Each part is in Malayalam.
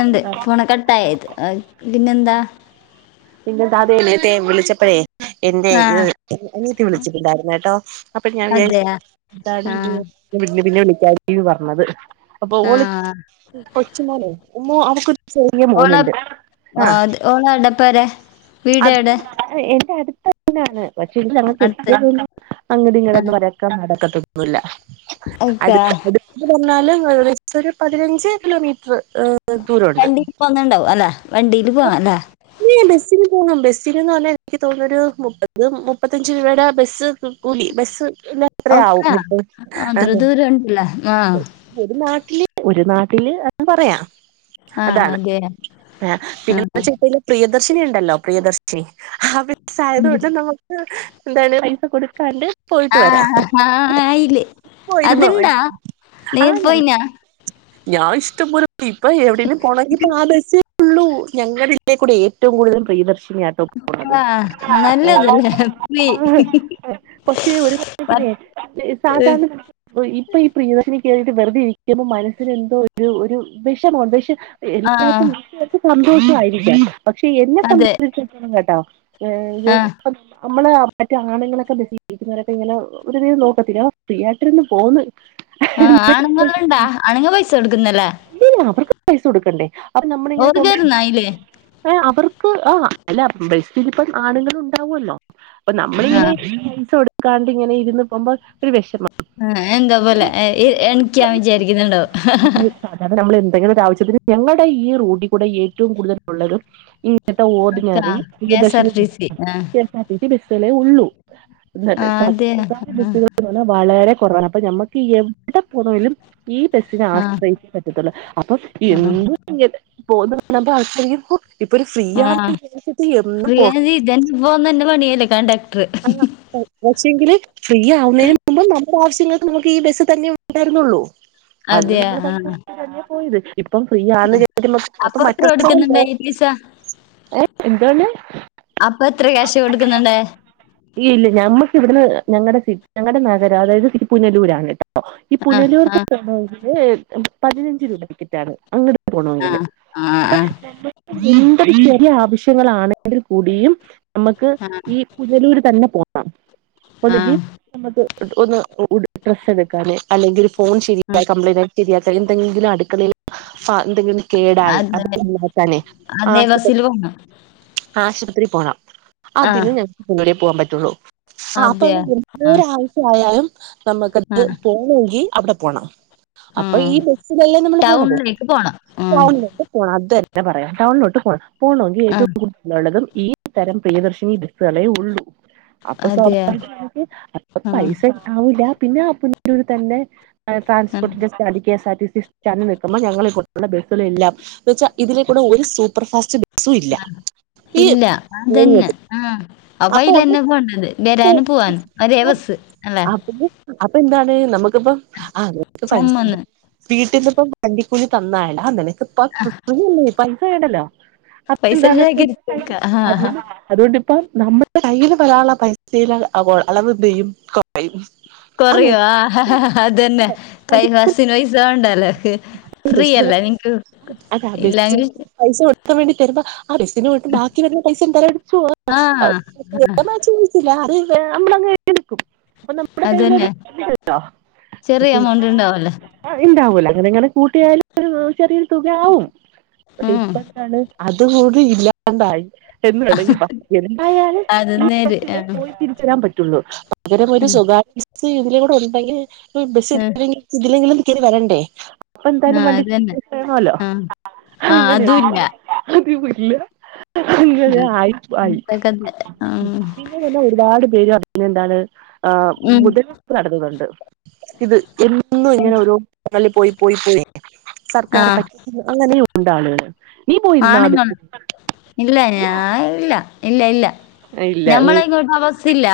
ആണ്ട് ആഹ് ഫോണ് കട്ട ആായത് പിന്നെന്താ പിന്നെന്താതെ നേത്തെ വിളിച്ചപ്പഴേ ആ എന്റെറെഇത് അനീത്തി വിളിച്ചിട്ടുണ്ടായിരുന്ന കേട്ടോ അപ്പൊ ഞാൻ വിചാരിച്ചു അതെയാ ആ എന്ത പിന്നെ വിളിക്കാ പറഞ്ഞത് അപ്പൊ ആ ഓള് പൊ ചുമോന്ന് ഉമ്മോ അവക്ക് രു ചെറിയ മോനുണ്ട് ആഹ് ഓന്ന് അവടപ്പെരെ വീട് എവിടെ ആ എൻന്റെ അടുത്ത നാണ് പക്ഷെ ഇതി ഞങ്ങക്ക് അടുത്ത് എത്തിയതൊന്നും അങ്ങട്ട ഇങ്ങന്നും വരക്കാൻ നടക്കത്തൊന്നുമില്ല ഓക്കെ ഇത് പറഞ്ഞാലും ഏകദേശ ഒരു പതിനഞ്ച് കിലോമീറ്റർ ദൂരോണ്ട് പ്പൊവന്നണ്ടാവും അല്ലേ വണ്ടിയിൽ പോവാനാ ബസ്സിന് പോണം ബസ്സിന് ന്ന് പറഞ്ഞാ എനിക്ക് തോന്നുന്ന ഒരു മുപ്പത് മുപ്പത്തഞ്ച രൂപയുടെ ബസ്സ് കൂലി ബസ് ലെത്രയാവും ഇപ്പ ആന്ന് ൺ ലെ മ്മം ഒരു നാട്ടില് ഒരു നാട്ടില് അത് പറയാ. ആ അതാണ് അതെയാ ആ പിന്നെ ന്താച്ച പ്പായില്ല് പ്രിയദർശിനി ഉണ്ടല്ലോ പ്രിയദർശിനി ആ ഉം. ബെസ്സായത്കൊണ്ട് നമുക്ക് എന്താല്ലും പൈസ കൊടുക്കാണ്ട് പോയിട്ട് ആ വരാം. ആ ആയില്ലേ പോയിരുന്നോ അതുണ്ടാ നീ ആഞങ്‌ പോയിനാ ഞാൻ ഇഷ്ടംപ്പൊലെ പോയി ഇപ്പൊ എവിടെങ്കിലും പോണങ്കിപ്പോ ആ ബസ്സേ ഉള്ളൂ ഞങ്ങളേ ഇതേ കൂടെ ഏറ്റവും കൂടുതൽ പ്രിയദർശിനിയായി [inaudible] ആ നല്ലതല്ലേ പോയി പക്ഷെ ഒരു കണക്കിനെ പത്ത് സാധാരണ ഇപ്പൊ ഈ പ്രിയദർശിനി കേറിട്ട് വെർതെ ഇരിക്കുമ്പോ മനസ്സിന് എന്തോ ഒരു ഒരു വിഷമണ്ട്. പക്ഷെ ആഹ് സന്തോഷമായിരിക്കാം. പക്ഷെ എന്നെ അതെ സംബന്ധിച്ചിട്ടും കേട്ടോ ആ [unintelligible] നമ്മള് മറ്റു ആണുങ്ങളൊക്കെ ബസ്സിലിരിക്കുന്നവരൊക്കെ ഇങ്ങനെ പൊതുവേ ഒരു നോക്കത്തില്ലേ. ഫ്രീ ആയിട്ട് ഇര്ന്ന് പോന്ന്. ആഹ് എന്നൊക്കെ ആണുങ്ങണ്ടാ അണുങ്ങ പൈസ കൊടുക്കുന്നല്ലേ? ഡി അവർക്ക് പൈസ കൊടുക്കണ്ടേ അപ്പൊ നമ്മള ഇങ്ങനെ പോകുമ്പ ഓർക്കാരുന്നായില്ലേ ഏ അവർക്ക് ആ അല്ല ബസ്സിലിപ്പം ആണുങ്ങളുണ്ടാവോലോ. അപ്പൊ ആ നമ്മളിങ്ങന്നെ പൈസ കൊടുക്കാണ്ട് ഇങ്ങനെ ഇരുന്ന് പോകുമ്പംഒരു വിഷമം. ആ എന്താപോലെ എ എ എണിക്കാൻ വിചാരിക്കുന്നുണ്ടോ അ നമ്മൾ എന്തെങ്കിലും ഒരു ആവശ്യത്തിന് ഞങ്ങളുടെ ഈ റോഡിക്കൂടെ ഏറ്റവും കൂടുതൽ ഉള്ളതും കേട്ടാ അക്കാ ഓർഡിനറി ഈ പ്രിയദർശിനി കെഎസ്ആർടിസി ആ K S R T C ബസ്സിളെ ഉള്ളൂ. ആ [unintelligible] അതെ സ്വകാര്യ ആ ബസ്സുകൾ എ പറഞ്ഞ വളരെ കുറവാണ് അപ്പൊ നമ്മക്ക് ഈ എടെ പോണേലും ഈ ബസിനെ ആ ആശ്രയിക്കാൻ പറ്റത്തുള്ളൂ. അപ്പൊ എന്ത് ഇങ്ങനെ പോന്ന് [unintelligible] ഹോ ഇപ്പൊ ഒരു ഫ്രീ ആ ആ യാച്ച്ട്ട് എന്നും പോ പോണന്നെ പണിയല്ലേ കണ്ടക്ടർ ആഹ് പക്ഷങ്കില് ഫ്രീ ആവുന്നതിന് മുമ്പ് നമ്മ ഓരോ ആവശ്യങ്ങൾക്ക് നമുക്ക് ഈ ബസ്സ് തന്നെ ഉണ്ടായിരുന്നൊള്ളു. അന്ന് അതെയാ നമ്മൾ ആ പൈസകൊടുത്തിട്ട് തന്നെ പോയത്. ഇപ്പം ഫ്രീ ആന്ന് കെരുതി അപ്പൊ [unintelligible] എത്ര മറ്റുള്ള [unintelligible] കൊടുക്കുന്നുണ്ടായി പൈസ ഏ എന്തണ് അപ്പൊ എത്ര ക്യാഷ് കൊടുക്കുന്നുണ്ട്? ഇല്ല ഞമ്മക്ക് വിടുന്ന് ഞങ്ങടെ സി ഞങ്ങളുടെ നഗരം അതായത് തിരിപ്പുനലൂരാണ് കേട്ടോ. ഈ ആ ആ പുനലൂർക് പോണെങ്കില് പതിനഞ്ച് രൂപ ടിക്കറ്റ് ആണ് അങ്ങട് ആ പോണോങ്കില് ആ അപ്പൊ ആ എന്തൊരു ചെറിയ ആവശ്യ ശ്യ ങ്ങളാണെങ്കിൽ കൂടിയും നമുക്ക് ഈ ആഹ് പുനലൂര് തന്നെ പോണം ആ ഒന്നങ്കിൽ നമുക്ക് ഒന്ന് ഡ്രസ്സ് എടുക്കാന് അല്ലെങ്കിൽ ഫോൺ ആ ശരിയാ കപ്ലയിൻ ശരിയാക്കാൻ എന്തെങ്കിലും അടുളയി ആഹ് എന്തെങ്കിലും ഒന്ന് കേടായി അതന്നെ അതൊക്കാനെ നന്നാക്കാന് അതേ ആശുപ ബസ്സിൽ പോണം ആശുപത്രി പോണം ആ അതിന് ഞങ്ങക്ക് പുനലൂരെ പോകാൻ പറ്റുള്ളൂ. ആ അപ്പ അതെയാ ആ എന്തരാവശ്യ ആയാലും ആ നമുക്കത് പോണമെങ്കി അവിടെ പോണം. ആ അപ്പൊ ഈ ബസ്സിലല്ലേ നമ്മള് പോണത് ടൗണിലേക്ക് പോണം ആ ഫ പോണം അതെ. എന്നെ പറയാ ടൗണിലോട്ട് പോക പോകണമെങ്കിൽ ആ ഏറ്റവും കൂടുതലുള്ളതും ഈ തരം പ്രിയദർശിനി ബസ് വളയ ഉള്ളൂ അപ്പൊ അതെയാ സ്വാഭാവിക അപ്പ ആ പൈസ ഉണ്ടാവൂല്ല. പിന്നെ അപ്പൊ തന്നെ ആ ട്രാസ്പോർട്ടിന്റെ സ്റ്റാൻഡ് കെഎസ്ആർ ടി സ ചാഞ്ഞു നിൽക്കുമ്പോ ഞങ്ങൾ ഇ കുടെ ബസ്സിലെല്ലാം എന്ന് വെച്ചാൽ ഇതിലേക്കൂടെ ഒരു സൂപ്പർഫാസ്റ്റ് ബസ്സും ഇല്ല ഈത് ആ അപ്പൊ അയിലന്നെ പോണ്ടത് ഒന്ന് വരാന് പോവാൻ ഒരേ ബസ്സ് അല്ലെ. അപ്പൊ അപ്പൊ എന്താണ് നമ്മുക്കിപ്പ ആളു കൾക് പൈസ ചമ്മന്ന്. വീട്ടിന്നിപ്പം വണ്ടിക്കൂലി തന്നായണ നിനക്ക് ഇപ്പം പൈസ വേണ്ടല്ലോ പൈസ എന്താണിപ്പം ശേഖരിച്ച് വെക്ക. ആ, [unintelligible] അതുകൊണ്ട് ഇപ്പം നമ്മുടെ കയ്യിൽ വരാനുള്ള പൈസയില് അളവ് എന്ത് ചെയ്യും കുറയും കൊറയോ ആ ഹഹഹ അതന്നെ കൈ ബസ്സിന്‌ പൈസ വേണ്ടല്ലോ ഫ്രീയല്ലേ നിങ്ങക്ക് അതെ ആ ബസ്സിന് ഇല്ലെങ്കി പൈസ കൊടുക്കാൻ വേണ്ടി തരുമ്പോ ആ ബസ്സിനായിട്ട് ബാക്കി വരുന്ന പൈസ എന്തായാലും എടുത്ത് പോവാ ആഹ്. പോവാന്ന് വെച്ച അറിയത്തില്ല അത് നമ്മളങ്ങ് എടുക്കും അപ്പൊ നമ്മടെ കയ്യില് അത് അതന്നെ. ഉണ്ട് ട്ടോ ചെറിയ പക്ഷെ എമൗണ്ട് ഇണ്ടാവല്ലോ. ആഹ് ഉണ്ടാവൂല അങ്ങനെ ഇങ്ങനെ കൂട്ടിയാലും ചെറിയൊരു തുകയാവും പക്ഷെ ഉം. ഇപ്പ അത് പോലും ഇല്ലാണ്ടായി എന്ന് വേണെങ്കിലും എന്തായാലും അത് ഈ നേര്. ബസ്സില് ആഹ്. പോയി തിരിച്ചു വരാൻ പറ്റുള്ളൂ പകരം ഒരു സ്വകാര്യ ബസ്സ് ഇതിലൂടെ ഉണ്ടെങ്കിൽ ഈ ബസ്സിൽ ആഹ്. ഇതിലെങ്കിലും കേറി വരണ്ടേ അപ്പൊ എന്തായാലും ആഹ് വണ്ടിക്ക് അതന്നെ. പൈസ വേണമല്ലോ ആഹ്. ആഹ് അങ്ങനെ അതും ഇല്ല. യാണ് അയ്യോ ഇല്ല അങ്ങനെ ആഹ്. ആയി ആയി ഇപ്പഴത്തെ കഥ. ആഹ്. പിന്നെന്ന് പറഞ്ഞ ഒരുപാട് പേര് പറയുന്നത് എന്താണ് ആഹ് ഉം. മുതലെടുപ്പ് നടക്കുന്നുണ്ട് ഇത് എന്നും ഇങ്ങനെ ഓരോ [unintelligible] പോയി പോയി പോയി സർക്കാരെ ആഹ്. പറ്റിക്കുന്ന് അങ്ങനെയുമുണ്ട് ആളുകള് നീ പോയിരുന്നോ അത് [unintelligible] ഇല്ല ഇല്ല ഇല്ല ഞമ്മള നീ ഇങ്ങോട്ട് ആ ബസ്സില്ല ഇല്ല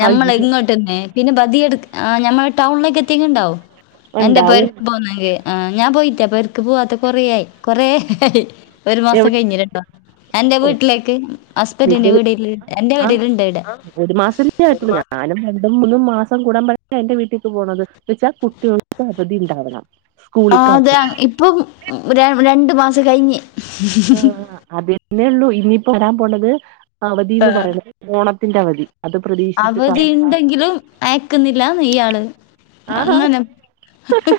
ഞമ്മള അയ്യോ ഇങ്ങോട്ട് പിന്നെ പിന്നെ ബധിയടുക്ക് ആ ഞമ്മൾ ടൗണിലേക്ക് എത്തിട്ടുണ്ടാവും എന്റെ ഉണ്ടാവും പേർക്ക് പോന്നെങ്കിൽ ആ ഞാൻ പോയിട്ടേ പേരക്ക് പോവാത്ത കൊറേ ആയി കൊറായി ഒരു മാസം എവിടെ കഴിഞ്ഞിട്ടുണ്ടാവും എന്റെ ഓ വീട്ടിലേക്ക് ഹസ്ബണ്ടിന്റെ നിന്റെ വീടെല് എന്റെ ആ വീട്ലുണ്ട് ഇവിടെ [unintelligible] രണ്ടും മൂന്നും മാസം കൂടീട്ടാണ് എന്റെ വീട്ടിലേക്ക് പോണത് എന്ന് വെച്ചാൽ കുട്ടികൾക്ക് അവധി ഉണ്ടാവണം സ്കൂളിൽക്ക്‌ അവധി അപ്പം ര രണ്ട് മാസം കഴിഞ്ഞ് ആഹ് അഹ് അതെന്നെ ഉള്ളൂ ഇനിയിപ്പോ വരാൻ പോണത് അവധി എന്ന് പറയുന്നത് ഓണത്തിന്റെ അവധി അത് പ്രതീ അവധി ഇണ്ടെങ്കിലും അയക്കുന്നില്ലന്ന് ഇയാള് ആ അങ്ങനെ ഹി ഹി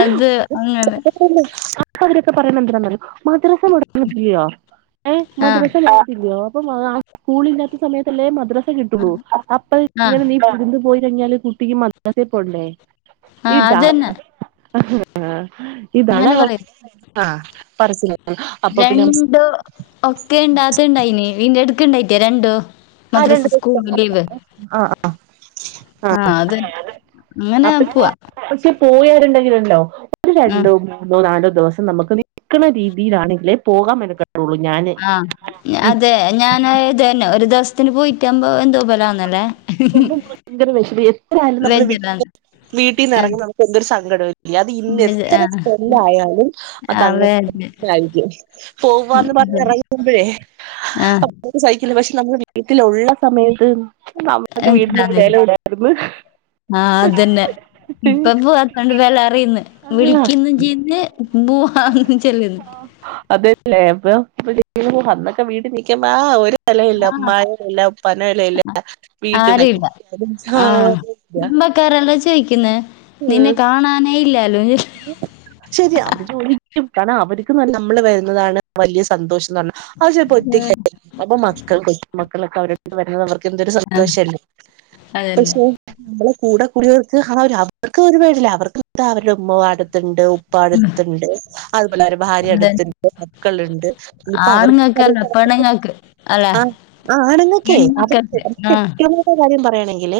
അത് അങ്ങനെ അ ചിലരൊക്കെ പറയുന്നേ എന്തുവാന്ന് അറിയോ മദ്രസ മൊടക്ക് ഇല്ലിയോ ഏഹ് ആഹ്. മദ്രസ മൊടക്കില്ലിയോ അഹ് സ്കൂള് ഇല്ലാത്ത സമയത്തല്ലേ മദ്രസ കിട്ടുള്ളൂ അപ്പൾ ആഹ്. ഇങ്ങനെ നീ വിരുന്ന് പോയി കഴിഞ്ഞാല് കുട്ടിക്ക് മദ്രസ്സേല് പോണ്ടേ ആഹ് ഇതാ അതന്നെ. ഇതാണ് അങ്ങനെ അവസ്ഥ അഹ് പരച്ചിലായി രണ്ട് ഒക്കെ ഉണ്ടായില്ലേ [unintelligible] ആ മദ്രസ് രണ്ട് ദിവസം സ്കൂളില് ലീവ് ആ ആഹ് അത് അങ്ങനെ പോവാ പോയാരുണ്ടെങ്കിലുണ്ടോ ഒരു ഉം രണ്ടും രണ്ടോ നാലോ ദിവസം നമുക്ക് നിൽക്കുന്ന രീതിയിലാണെങ്കില് പോകാൻ മെനക്കെട ആഹ് അതെ ഞാൻ ഇതന്നെ ഒരു ദിവസത്തിന് പോയിട്ടാകുമ്പോ എന്തോപോലെ ആവുന്നല്ലേ അഹ് പോകുമ്പോ നമുക്ക് ഭയങ്കര വിഷമാ എത്രായാലും നമ്മള് വീട്ടീ വെജ്ജല്ലാന്ന്. വീട്ടീന്ന് ആഹ് ഇറങ്ങുമ്പോ നമുക്ക് എന്തൊരു സങ്കടാല്ലേ അത് ഇന്നാ വെജ് എത്ര ആഹ്. കൊല്ലായാലും അത് ആഹ് അങ്ങനെ വെജ് തന്നായിരിക്കും പോവന്ന് പറഞ്ഞിറങ്ങുമ്പഴേ ആഹ് അപ്പൊ സഹിക്കില്ല പക്ഷെ നമ്മള് വീ വീട്ടിലുള്ള സമയത്ത് നമ്മക്ക് വീട്ടിലൊരു വില മനസ്സിലാവുന്നില്ല. ഇല്ലായിരുന്നു ആഹ് അതന്നെ ഇപ്പൊ പൂവാത്തോണ്ട് വിലറിയിന്ന് ആ വിളിക്കുന്നും ചെയ്യിന്ന് പൂവാന്ന് ചെല്ലന്ന് അതല്ലേ ഇപ്പൊ വിളിക്കുന്നു അന്നൊക്കെ വീട്ടിൽ നിക്കുമ്പോ ആഹ് ഒരു വിലയില്ല ആഹ് ഉമ്മാനെ ഇല്ല ഉപ്പാനെ വിലഇല്ല ആരിയില്ല ആഹ് ക്കാരല്ലോ ചോദിക്കുന്ന നിന്നെ കാണാനേ ഇല്ലല്ലോ. ശരിയാ അവർ ചോദിക്കും കാരണം അവർക്ക് നമ്മള് വരുന്നതാണ് വലിയ സന്തോഷം. അത് ചെലപ്പോ ഒറ്റക്കായി അപ്പൊ മക്കൾ കൊ മക്കളൊക്കെ അവരട്ത്ത്ന്ന് വരുന്നത് അവർക്ക് എന്തരു ആഹ് സന്തോഷല്ലേ അതന്നെ. നമ്മള് കൂടെ കൂടിയർക്ക് അവർക്ക് ഒരുപേടില്ല അവർക്ക് എന്ത അവരുടെ ഉമ്മ അടുത്തുണ്ട് ഉപ്പ അടുത്തണ്ട് അതുപോലെ അവരുടെ ഭാര്യ അത് അടുത്തണ്ട് മക്കളുണ്ട്. ഇപ്പ അവർക്ക് ആണുങ്ങൾക്കല്ല അവർക്ക് പെണ്ണുങ്ങൾക്ക് അല്ല ആ ആ ആണെന്നൊക്കെ അവർക്ക് പെൺമക്കൾക്ക് അവക്ക് ആഹ് മറ്റൊരു കാര്യം പറയയാണെങ്കിൽ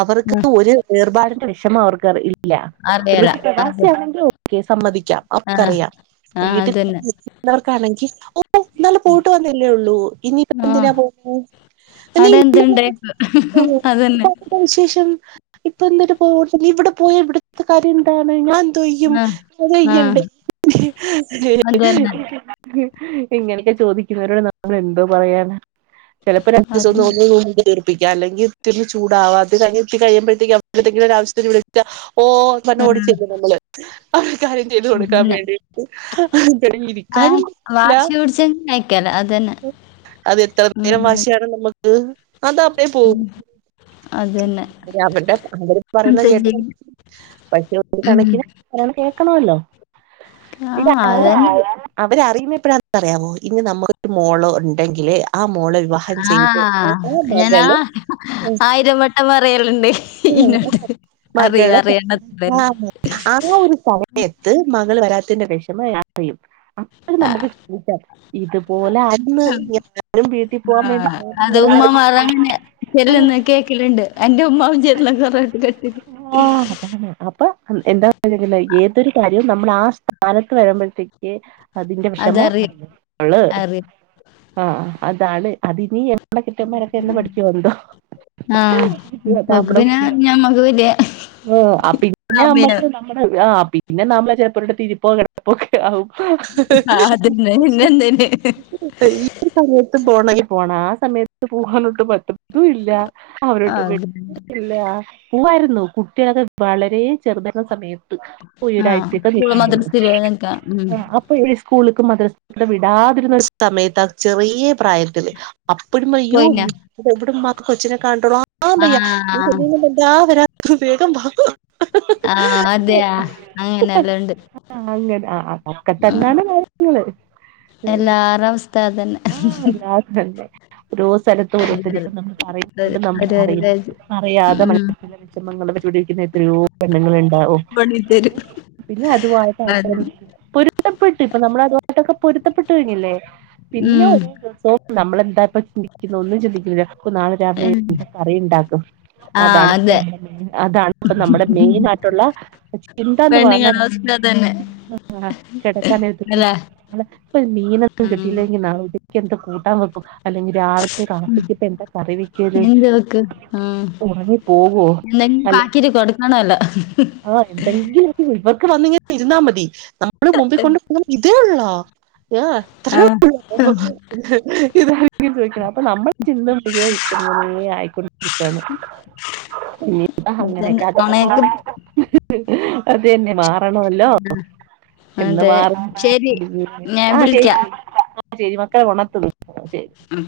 അവർക്ക് ഒരു വേർപാടിന്റെ വിഷമ അവർക്ക് അറിയില്ല ഇല്ല ഒരു അറിയല പക്ഷെ അത് പ്രവാസിയാണങ്കി ഓക്കെ സമ്മതിക്കാം. ആഹ് അവർക്കറിയാം ആഹ് വീട്ടിൽ അതന്നെ നിക്കുന്നവർകാണെങ്കിൽ ഓ ഇന്നല പോയിട്ട് വന്നല്ലേള്ളൂ ഇനിയിപ്പ ആഹ് എന്തിനാ പോവുന്നേ ഇനി അവിടെ [inaudible] എന്തുണ്ടേക്കും അതന്നെ വിശേഷം ഇപ്പ എന്തിട്ട് നി ഇവിടെ പോയ ഇവിടുത്തെ കാര്യം എന്താണ് ഞാൻ. ന്തെയും ആഹ് ആഹ് അതയുണ്ടെ അതന്നെ [inaudible] ഇങ്ങനെയൊക്കെ ചോദിക്കുന്നവരോട് നമ്മൾ എന്തോ പറയാന. ചിലപ്പോ രണ്ട് അത് [unintelligible] അല്ലെങ്കി ത്തിന് ചൂടാവാ അത് കഴിഞ് എത്തി കഴിമ്പോത്തേയ്ക്കും എന്തെങ്കിലും ആവിശ്യത്തിന് ഇവിടെ എത്താ ഓ പണ്ട് ആഹ് ഓടിച്ചരുന്നു നമ്മള്. അവർ കാര്യം ചെയ്തു കൊടുക്കാൻ അതന്നെ വേണ്ടിട്ട് അ ആഹ് ഇരിക്കാനും ഇല്ല. [unintelligible] അതന്നെ അത് എത്ര ഉം നേരം വാശിയാണ് നമ്മുക്ക് അതാ അപ്പഴേ പോകും അതന്നെ അവടെ അവിടെ പറയുന്ന എന്ത് കേട്ട ചെയ്യും പക്ഷെ ഒരു ഉം കണക്കിന് കേൾക്കണല്ലോ. ആഹ് അതന്നെ [unintelligible] അവര അറിയിന്നപ്പയാന്നറിയാമോ ഇനി നമുക്കൊരു മോള ഉണ്ടെങ്കില് ആ മോളെ വിവാഹം ചെയ്ത് ആഹ ആ ഞാനാ മകള് ആയിരവട്ടം പറിയലുണ്ട്. ഇനോട് അറിയ മകള് അറിയിണത് ആ ആ ഒരു സമയത്ത് മകൾ വരാത്തിന്റെ വിഷമം അറിയും അന്നേരം നമുക്ക് [unintelligible] ഇതുപോലെ ആര്ന്ന് എല്ലാരും വീട്ടിൽ പോവാൻ വേണ്ടി നിങ്ങള്. ചെല്ലന്ന് കേക്കലിണ്ട് എന്റെ ഉമമായും ചെല്ലുന്ന കൊറ കെട്ട് ആഹ അപ്പൊ എന്താ. ഏതൊരു കാര്യവും നമ്മൾ ആ സ്ഥാനത്ത് വരുമ്പോഴത്തേക്കും. അതിന്റെ വിഷമ അതറിയും അറിഞ്ഞള്. അറിയും. ആഹ അതാണ് അതിന് നമ്മളെ കെട്ട്യോൻമാരക്കെ എന്ന് പഠിക്കോന്തോ. ആഹ പഖു പിന്നെ നമ്മക്ക് പിന്നെ ആ പിന്നെ [unintelligible] നമ്മക്ക് ആ പിന്നെ നമ്മള് ചേപ്പൂരുടെ തിരിപ്പോ കിടപ്പക്കെ ആവും ആ അതന്നെ [unintelligible] പിന്നെന്തിന്. ഈ ഈ സമയത്ത് പോകണെങ്കിൽ പോണ ആ സമയത്ത് പോകാനോട്ട് പറ്റതും ഇല്ല അവരോട്ട് അതന്നെ. ഇല്ല പൂവായിരുന്നു കുട്ട്യൾ വളരെ ചെറുതരുന്ന സമയ ആ സ്കൂള് മദ്രസയില് നിക്കാ. ഉം. [unintelligible] സ്കൂൾക്ക് മദ്രസ് വിടാതിരുന്ന സമയത്ത് ആ ചെറിയ പ്രായത്തില് അപ്പഴും അയ്യോ പോയിനാ? എവിടും മ്മാക്ക് കൊച്ചിനെ [unintelligible] ആഹ് ആ വയ്യ. നീ [unintelligible] വേഗം വാ ഹ് ആഹ് അതെയ അങ്ങനെല്ലണ്ട്. ആഹ് അങ്ങനെ ആഹ് ആഹ് ക്കത്തന്നാണ് കാര്യങ്ങള്. എല്ലാര അവസ്ഥ അതന്നെ. അല്ലെ ഓരോ സ്ഥലത്തും ഓരോരുത്തര് തരും, ഇപ്പ നമ്മൾ പറയു തരും. ണ്ട് തരും, നമ്മൾ തരും, അറിയുന്നു. തരും. ഉം. [unintelligible] എത്രയോ പെണ്ണുങ്ങൾ ഉണ്ടാവും. കൊണ്ടുത്തരും. പിന്നെ അതുവായിട്ട് അത് [unintelligible] പൊരുത്തപ്പെട്ട് ഇപ്പൊ നമ്മള് അതുവായിട്ടൊക്കെ പൊരുത്തപ്പെട്ട് കഴിഞ്ഞില്ലേ പിന്നെ ഉം. ഒരോ ദിവസവും നമ്മളെന്താ ഇപ്പ ചിന്തിക്കുന്നെ ഒന്നും ചിന്തിക്കുല്ല നാളെ രാവിലെ ഉം. എന്ത്‌ കറിയിണ്ടാക്കും. ആ അതാണ് അതെ. അതാണ് ഇപ്പ നമ്മുടെ മെയിൻ ആയിട്ടുള്ള ചിന്ത എന്ന് പറഞ്ഞാ അസ്ന തന്നെ ആഹ് കെടക്കാനേര്ത്ത് രു നാളെ ഒരു മീനൊന്നും ഉം. കിട്ടിയില്ലെങ്കി നാളെ വ്ടി എന്താ കൂട്ടാൻ വെക്കും അല്ലെങ്കിൽ രാവില്ത്തെ കാപ്പിക്കിപ്പ എന്താ കറി വെയ്ക്കൽ എന്ത് വെക്ക്? [unintelligible] ആഹ് എന്തെങ്കിലും [unintelligible] ഇവർക്ക് വന്നിങ്ങനെ ഇരുന്നാ മതി. നമ്മള് മുമ്പിൽ കൊണ്ടു ഇതേ ഉള്ള ഞാ ആ. അത്രേ [unintelligible] [unintelligible] ഉം. [unintelligible] ഇതന്നെ. നുണയൊക്കെ ഹ് അത് തന്നെ മാറണല്ലോ എന്ന് അതെ. മാറും ശരി. ഞാൻ [inaudible] ആഹ് വിളിക്കാം. ശരി മക്കളെ ഒന്നർത്തുന്നു ശരി മ്